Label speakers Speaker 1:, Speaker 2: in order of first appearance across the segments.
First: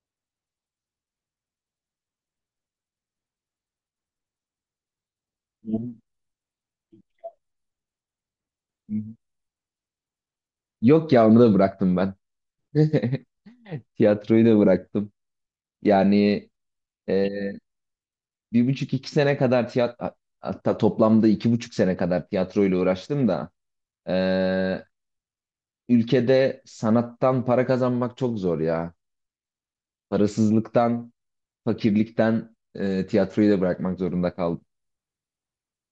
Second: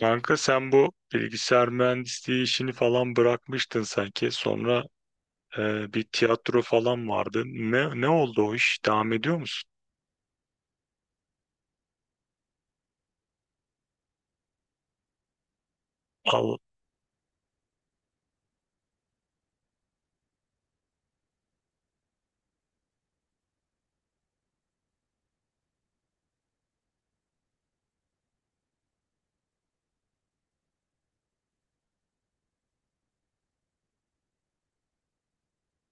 Speaker 1: Kanka sen bu bilgisayar mühendisliği işini falan bırakmıştın sanki. Sonra bir tiyatro falan vardı. Ne oldu o iş? Devam ediyor musun?
Speaker 2: Yok ya onu da bıraktım ben. Tiyatroyu da bıraktım. Yani
Speaker 1: Al,
Speaker 2: e, bir buçuk iki sene kadar tiyatro, hatta toplamda 2,5 sene kadar tiyatroyla uğraştım da e, ülkede sanattan para kazanmak çok zor ya. Parasızlıktan, fakirlikten tiyatroyu da bırakmak zorunda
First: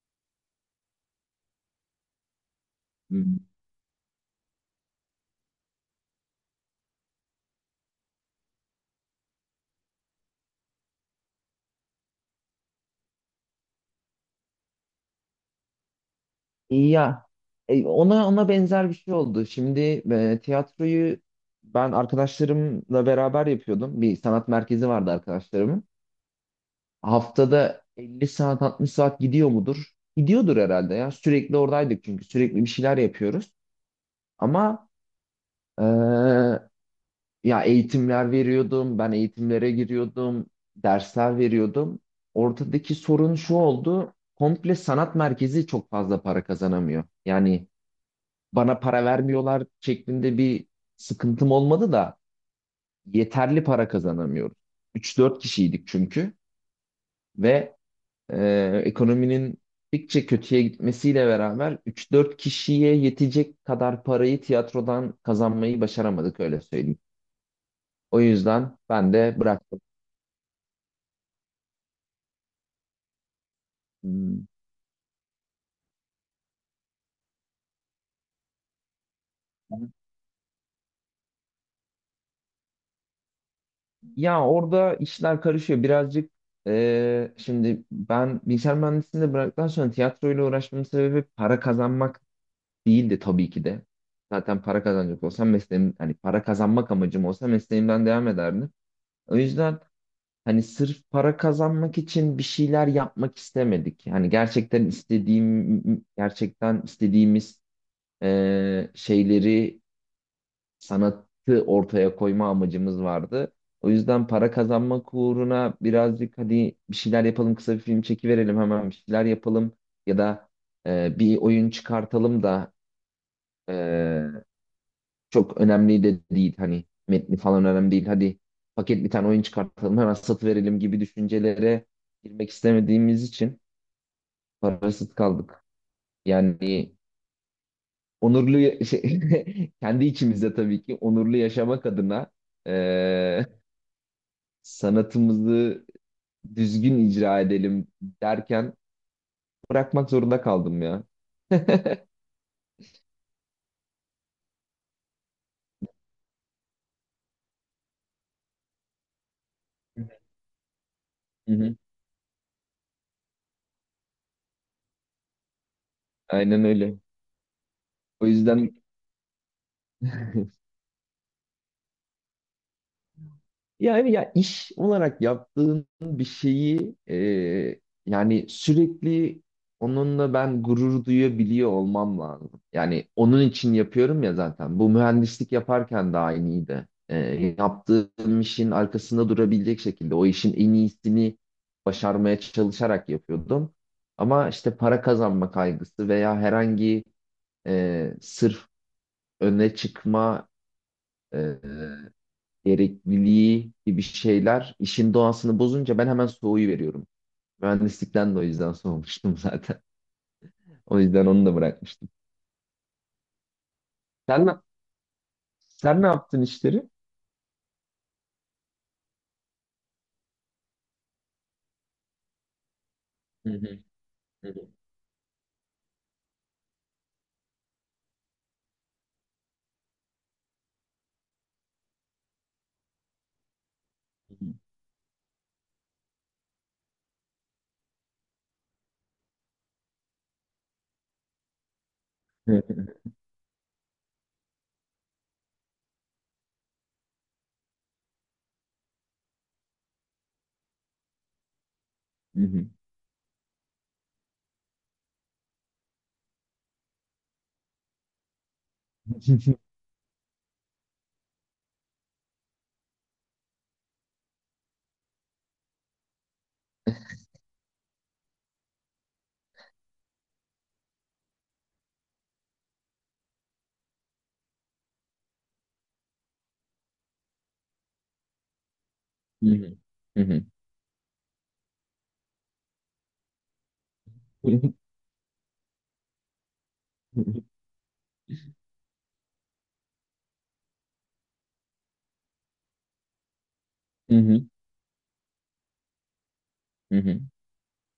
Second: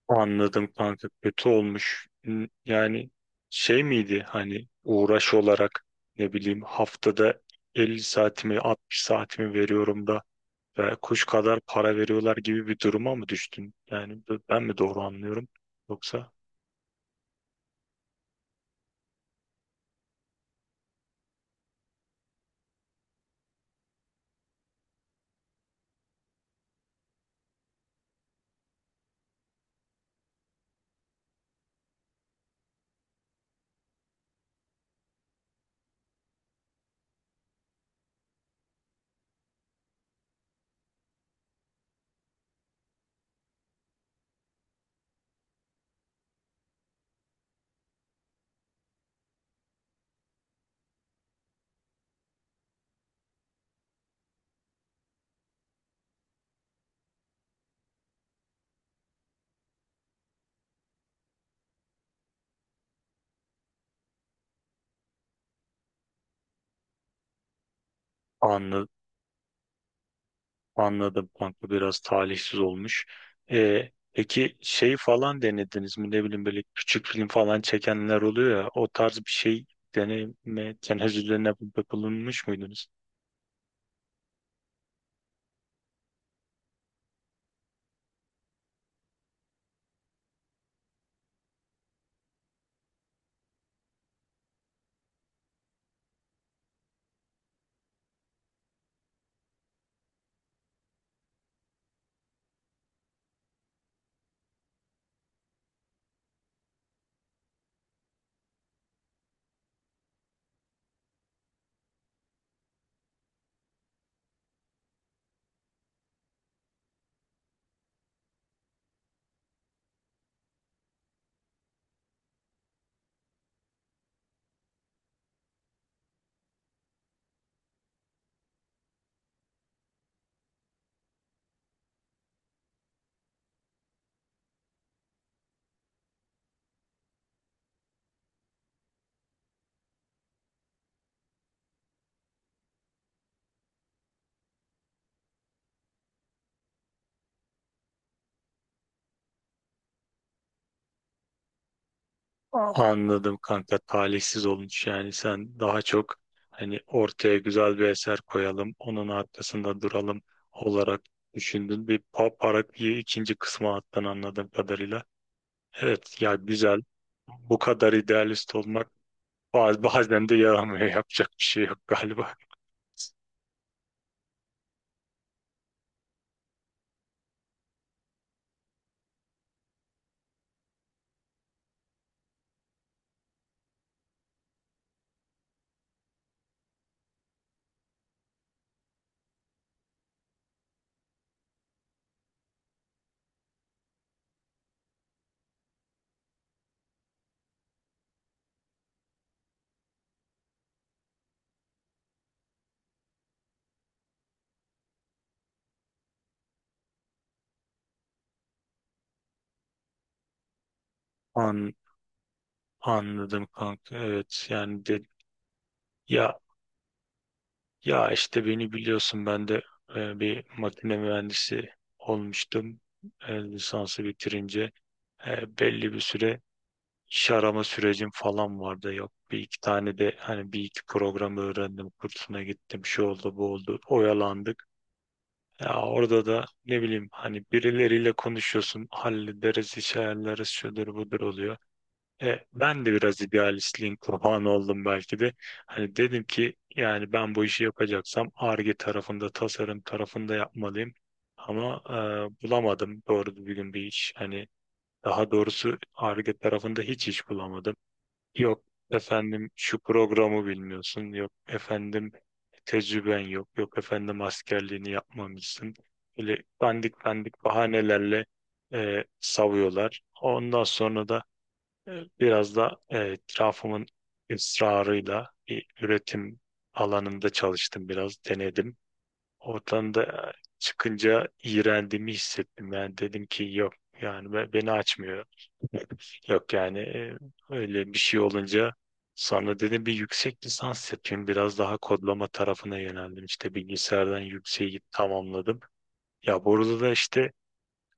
Speaker 1: anladım kanka. Kötü olmuş. Yani
Speaker 2: kaldım.
Speaker 1: şey miydi hani uğraş olarak ne bileyim haftada 50 saatimi 60 saatimi veriyorum da ve kuş kadar para veriyorlar gibi bir duruma mı düştün? Yani ben mi doğru anlıyorum? Yoksa
Speaker 2: Ya ona benzer bir şey oldu. Şimdi tiyatroyu ben arkadaşlarımla beraber yapıyordum. Bir sanat merkezi vardı arkadaşlarımın. Haftada 50 saat, 60 saat gidiyor mudur? Gidiyordur herhalde ya. Sürekli oradaydık çünkü sürekli bir şeyler yapıyoruz. Ama e, ya eğitimler veriyordum, ben eğitimlere giriyordum, dersler veriyordum. Ortadaki sorun şu oldu. Komple sanat merkezi çok fazla para kazanamıyor. Yani bana para vermiyorlar şeklinde bir sıkıntım olmadı da yeterli para kazanamıyoruz. Üç dört kişiydik çünkü, ve ekonominin gittikçe kötüye gitmesiyle beraber üç dört kişiye yetecek kadar parayı tiyatrodan kazanmayı başaramadık, öyle söyleyeyim. O yüzden ben de bıraktım.
Speaker 1: anladım kanka, biraz talihsiz olmuş.
Speaker 2: Hmm.
Speaker 1: Peki şey falan denediniz mi, ne bileyim böyle küçük film falan çekenler oluyor ya, o tarz bir şey deneme tenezzüllerine bulunmuş muydunuz?
Speaker 2: Ya orada işler karışıyor birazcık. Şimdi ben bilgisayar mühendisliğini de bıraktıktan sonra tiyatroyla uğraşmamın sebebi para kazanmak değildi tabii ki de. Zaten para kazanacak olsam mesleğim, hani para kazanmak amacım olsa mesleğimden devam ederdim. O yüzden hani sırf para kazanmak için bir şeyler yapmak istemedik. Yani gerçekten istediğimiz şeyleri, sanatı ortaya koyma amacımız vardı. O yüzden para kazanmak uğruna birazcık, hadi bir şeyler yapalım, kısa bir film çekiverelim, hemen bir şeyler yapalım ya da bir oyun çıkartalım da çok önemli de değil, hani metni falan önemli değil. Hadi paket bir tane oyun çıkartalım, hemen satıverelim gibi düşüncelere girmek istemediğimiz için parasız kaldık. Yani onurlu, kendi içimizde tabii ki onurlu yaşamak adına eee, sanatımızı düzgün icra edelim derken bırakmak zorunda kaldım ya.
Speaker 1: Aa, anladım kanka, talihsiz olmuş. Yani sen daha çok hani ortaya güzel bir eser koyalım, onun arkasında duralım olarak
Speaker 2: Hı hı.
Speaker 1: düşündün, bir para bir ikinci kısma attın anladığım kadarıyla. Evet ya,
Speaker 2: Aynen
Speaker 1: güzel,
Speaker 2: öyle.
Speaker 1: bu kadar
Speaker 2: O
Speaker 1: idealist
Speaker 2: yüzden.
Speaker 1: olmak bazen de yaramıyor. Yapacak bir şey yok galiba.
Speaker 2: Yani ya iş olarak yaptığın bir şeyi, yani sürekli onunla ben gurur duyabiliyor olmam lazım. Yani onun için yapıyorum ya zaten. Bu mühendislik yaparken de aynıydı. Yaptığım işin arkasında durabilecek şekilde o işin en iyisini başarmaya çalışarak yapıyordum. Ama işte para kazanma kaygısı veya herhangi sırf öne çıkma gerekliliği gibi şeyler işin doğasını bozunca ben hemen soğuyu veriyorum. Mühendislikten de o yüzden soğumuştum zaten. O yüzden onu da
Speaker 1: An,
Speaker 2: bırakmıştım.
Speaker 1: Anladım kanka. Evet,
Speaker 2: Sen ne,
Speaker 1: yani de,
Speaker 2: sen ne
Speaker 1: ya
Speaker 2: yaptın işleri?
Speaker 1: ya işte beni biliyorsun, ben de bir makine mühendisi olmuştum.
Speaker 2: Hı hı,
Speaker 1: Lisansı
Speaker 2: hı hı,
Speaker 1: bitirince belli bir süre iş arama sürecim falan vardı. Yok, bir iki tane de hani bir iki programı öğrendim, kursuna gittim. Şu oldu, bu oldu, oyalandık. Ya orada da ne bileyim, hani birileriyle konuşuyorsun, hallederiz, iş ayarlarız, şudur budur oluyor.
Speaker 2: hı hı,
Speaker 1: Ben de biraz idealistliğin kurbanı oldum belki de. Hani dedim ki, yani ben bu işi yapacaksam Ar-Ge tarafında, tasarım tarafında yapmalıyım. Ama
Speaker 2: hı hı,
Speaker 1: bulamadım doğru düzgün bir iş. Hani, daha doğrusu Ar-Ge tarafında hiç iş bulamadım. Yok efendim, şu programı bilmiyorsun. Yok efendim, tecrüben yok. Yok efendim, askerliğini yapmamışsın. Böyle dandik dandik bahanelerle savuyorlar. Ondan sonra da biraz da etrafımın ısrarıyla bir üretim alanında çalıştım, biraz denedim.
Speaker 2: hı hı,
Speaker 1: Oradan da
Speaker 2: hı hı,
Speaker 1: çıkınca iğrendiğimi hissettim. Yani dedim ki, yok yani beni açmıyor. Yok yani,
Speaker 2: hı
Speaker 1: öyle bir şey olunca sonra dedim bir yüksek lisans yapayım. Biraz daha kodlama tarafına yöneldim. İşte bilgisayardan
Speaker 2: hı,
Speaker 1: yükseği tamamladım. Ya burada da
Speaker 2: hı hı,
Speaker 1: işte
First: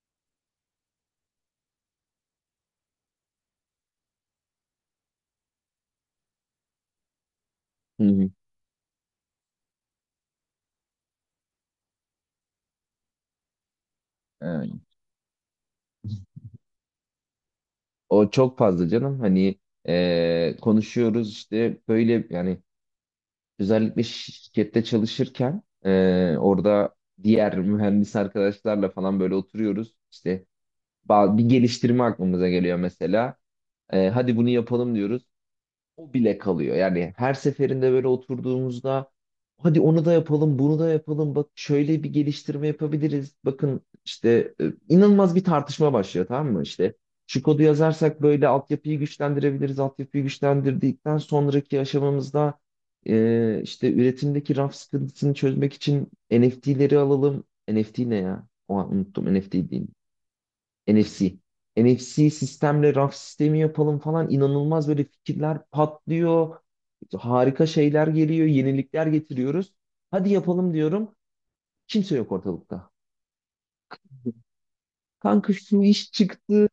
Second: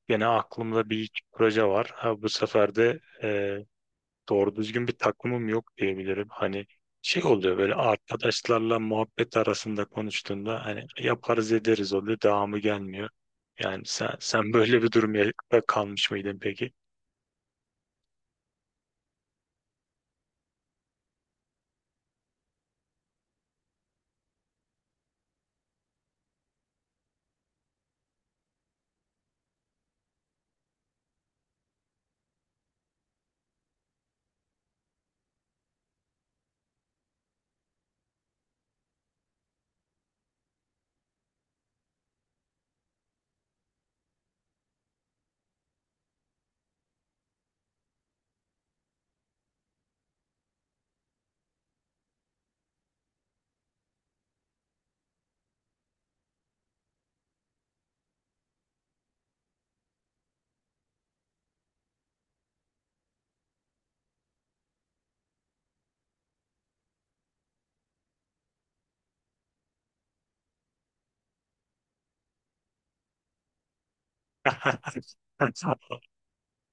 Speaker 1: gene aklımda bir iki proje var. Ha, bu sefer de doğru düzgün bir takımım yok diyebilirim. Hani şey oluyor, böyle
Speaker 2: hı hı.
Speaker 1: arkadaşlarla muhabbet arasında konuştuğunda hani yaparız ederiz oluyor, devamı gelmiyor. Yani sen
Speaker 2: Evet.
Speaker 1: böyle bir durumda kalmış mıydın peki?
Speaker 2: O çok fazla canım. Hani konuşuyoruz işte, böyle yani özellikle şirkette çalışırken orada diğer mühendis arkadaşlarla falan böyle oturuyoruz. İşte bir geliştirme aklımıza geliyor mesela. Hadi bunu yapalım diyoruz. O bile kalıyor. Yani her seferinde böyle oturduğumuzda hadi onu da yapalım, bunu da yapalım. Bak şöyle bir geliştirme yapabiliriz. Bakın işte inanılmaz bir tartışma başlıyor, tamam mı? İşte şu kodu yazarsak böyle altyapıyı güçlendirebiliriz. Altyapıyı güçlendirdikten sonraki aşamamızda işte üretimdeki raf sıkıntısını çözmek için NFT'leri alalım. NFT ne ya? O an unuttum. NFT değil. NFC. NFC sistemle raf sistemi yapalım falan, inanılmaz böyle fikirler patlıyor. Harika şeyler geliyor, yenilikler getiriyoruz. Hadi yapalım diyorum. Kimse yok ortalıkta. Kanka şu iş çıktı.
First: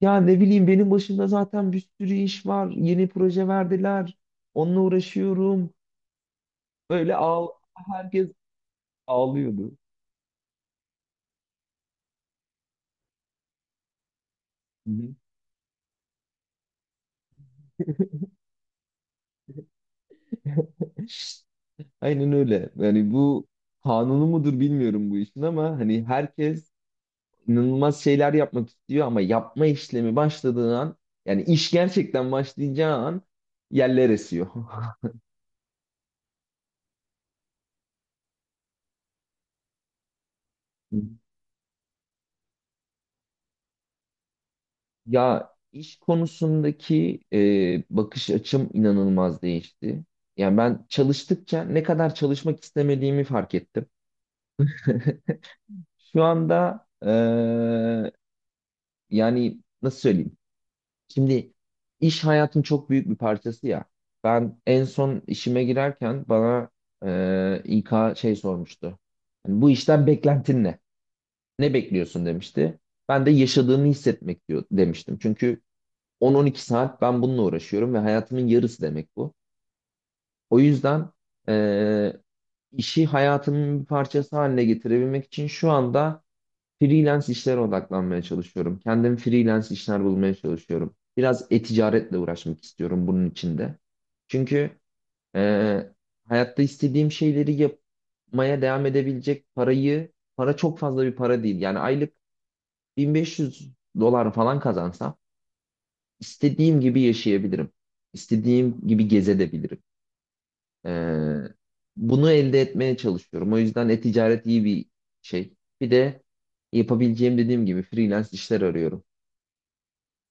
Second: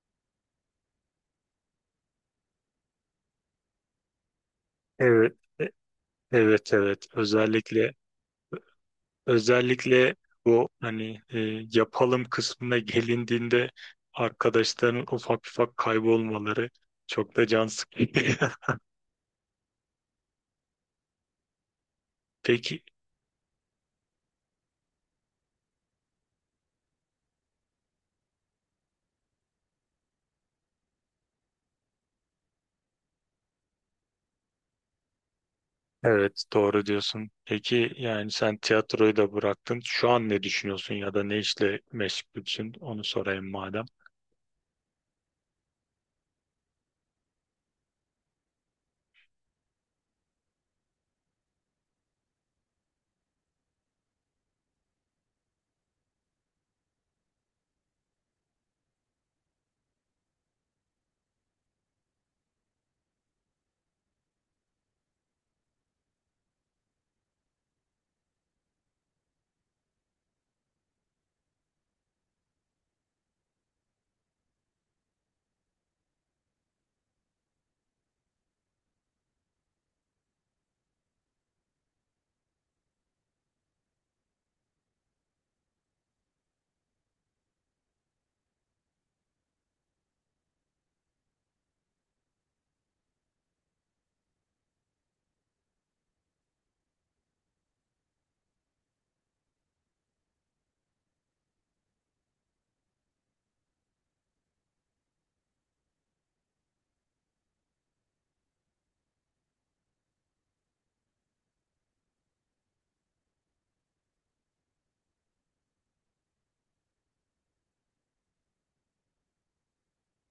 Speaker 2: Ya ne bileyim benim başımda zaten bir sürü iş var. Yeni proje verdiler. Onunla
Speaker 1: Evet,
Speaker 2: uğraşıyorum.
Speaker 1: evet, evet.
Speaker 2: Böyle
Speaker 1: Özellikle
Speaker 2: herkes ağlıyordu.
Speaker 1: özellikle bu hani yapalım kısmına gelindiğinde
Speaker 2: Hı
Speaker 1: arkadaşların
Speaker 2: hı.
Speaker 1: ufak ufak kaybolmaları çok da can sıkıcı.
Speaker 2: Aynen öyle.
Speaker 1: Peki
Speaker 2: Yani bu kanunu mudur bilmiyorum bu işin, ama hani herkes inanılmaz şeyler yapmak istiyor ama yapma işlemi başladığı an, yani iş gerçekten başlayacağı an yerler esiyor.
Speaker 1: Evet, doğru diyorsun. Peki yani sen tiyatroyu da bıraktın. Şu an ne düşünüyorsun ya da ne işle meşgulsün? Onu sorayım madem.
Speaker 2: Ya iş konusundaki bakış açım inanılmaz değişti. Yani ben çalıştıkça ne kadar çalışmak istemediğimi fark ettim. Şu anda yani nasıl söyleyeyim? Şimdi iş hayatın çok büyük bir parçası ya. Ben en son işime girerken bana İK sormuştu. Hani bu işten beklentin ne? Ne bekliyorsun demişti. Ben de yaşadığını hissetmek diyor, demiştim. Çünkü 10-12 saat ben bununla uğraşıyorum ve hayatımın yarısı demek bu. O yüzden e, işi hayatımın bir parçası haline getirebilmek için şu anda freelance işlere odaklanmaya çalışıyorum. Kendim freelance işler bulmaya çalışıyorum. Biraz e-ticaretle uğraşmak istiyorum bunun içinde. Çünkü e, hayatta istediğim şeyleri yapmaya devam edebilecek parayı, para çok fazla bir para değil. Yani aylık 1500 dolar falan kazansam istediğim gibi yaşayabilirim. İstediğim gibi gezebilirim. E, bunu elde etmeye çalışıyorum. O yüzden e-ticaret iyi bir şey. Bir de yapabileceğim, dediğim gibi, freelance işler arıyorum.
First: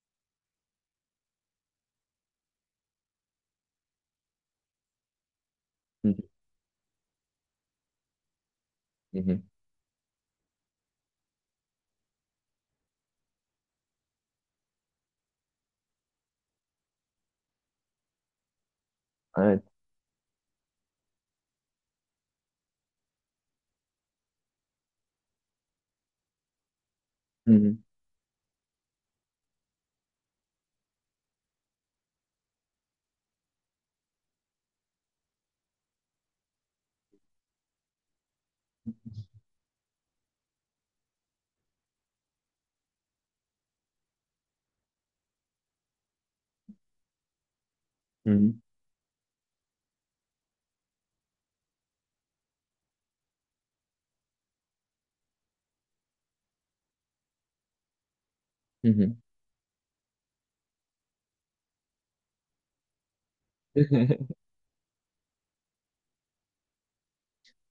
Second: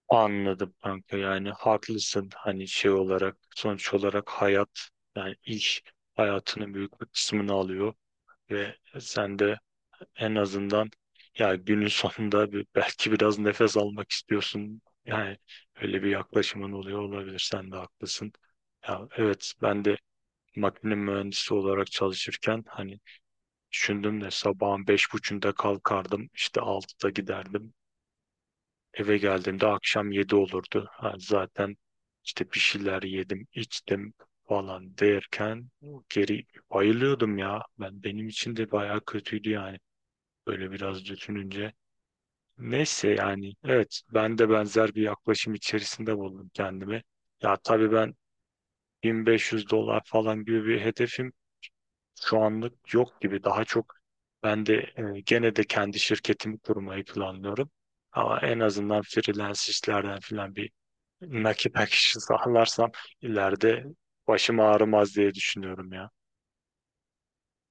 Speaker 1: Anladım kanka, yani haklısın, hani şey olarak, sonuç olarak hayat, yani iş
Speaker 2: Hı hı,
Speaker 1: hayatının büyük bir kısmını alıyor ve
Speaker 2: hı
Speaker 1: sen
Speaker 2: hı.
Speaker 1: de en azından, ya günün sonunda bir, belki biraz nefes almak istiyorsun. Yani öyle bir yaklaşımın oluyor olabilir, sen de haklısın. Ya evet,
Speaker 2: Evet.
Speaker 1: ben de makine mühendisi olarak çalışırken hani düşündüm de sabahın beş buçuğunda kalkardım, işte altıda
Speaker 2: Hı
Speaker 1: giderdim,
Speaker 2: hı,
Speaker 1: eve geldiğimde akşam yedi olurdu. Ha, zaten işte bir şeyler yedim içtim falan derken geri bayılıyordum ya. Ben, benim için de bayağı kötüydü yani, böyle biraz düşününce. Neyse, yani evet, ben de benzer bir yaklaşım içerisinde buldum kendimi. Ya tabii ben
Speaker 2: hı hı,
Speaker 1: 1500 dolar falan gibi bir hedefim şu anlık yok gibi. Daha çok ben de gene de kendi şirketimi kurmayı planlıyorum. Ama en
Speaker 2: hı
Speaker 1: azından
Speaker 2: hı.
Speaker 1: freelance işlerden filan bir nakit akışı sağlarsam ileride başım ağrımaz diye düşünüyorum ya.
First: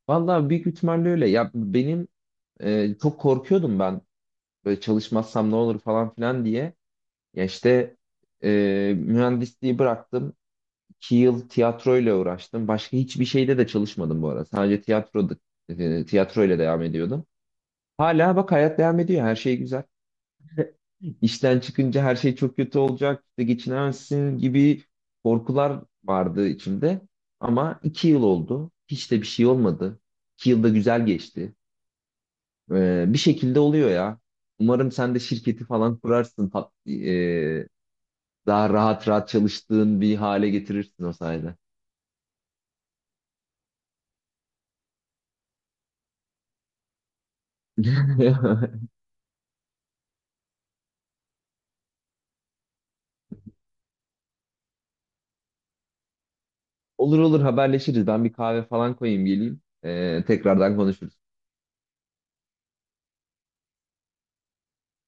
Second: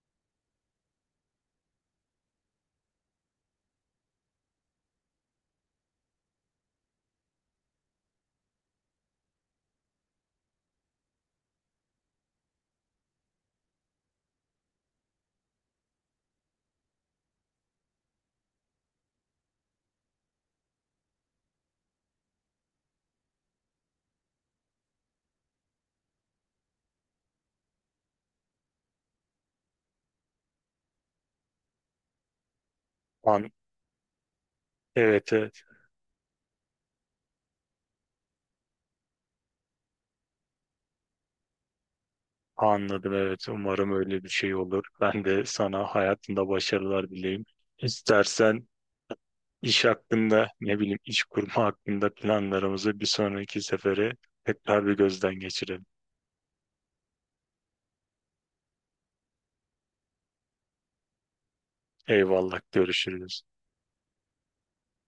Speaker 2: Vallahi büyük ihtimalle öyle. Ya benim çok korkuyordum ben böyle çalışmazsam ne olur falan filan diye. Ya işte e, mühendisliği bıraktım. 2 yıl tiyatroyla uğraştım. Başka hiçbir şeyde de çalışmadım bu arada. Sadece tiyatroyla devam ediyordum. Hala bak hayat devam ediyor. Her şey güzel. İşten çıkınca her şey çok kötü olacak, işte geçinemezsin gibi korkular vardı içimde. Ama 2 yıl oldu. Hiç de bir şey olmadı. 2 yılda güzel geçti. Bir
Speaker 1: An
Speaker 2: şekilde oluyor ya. Umarım sen de
Speaker 1: evet, evet,
Speaker 2: şirketi falan kurarsın. Daha rahat rahat çalıştığın bir hale getirirsin o sayede.
Speaker 1: anladım. Evet, umarım öyle bir şey olur. Ben de sana hayatında başarılar dileyim. İstersen iş hakkında, ne bileyim, iş kurma hakkında planlarımızı bir sonraki sefere tekrar bir gözden geçirelim.
Speaker 2: Olur olur haberleşiriz. Ben bir kahve falan koyayım geleyim. Tekrardan konuşuruz.
Speaker 1: Eyvallah, görüşürüz.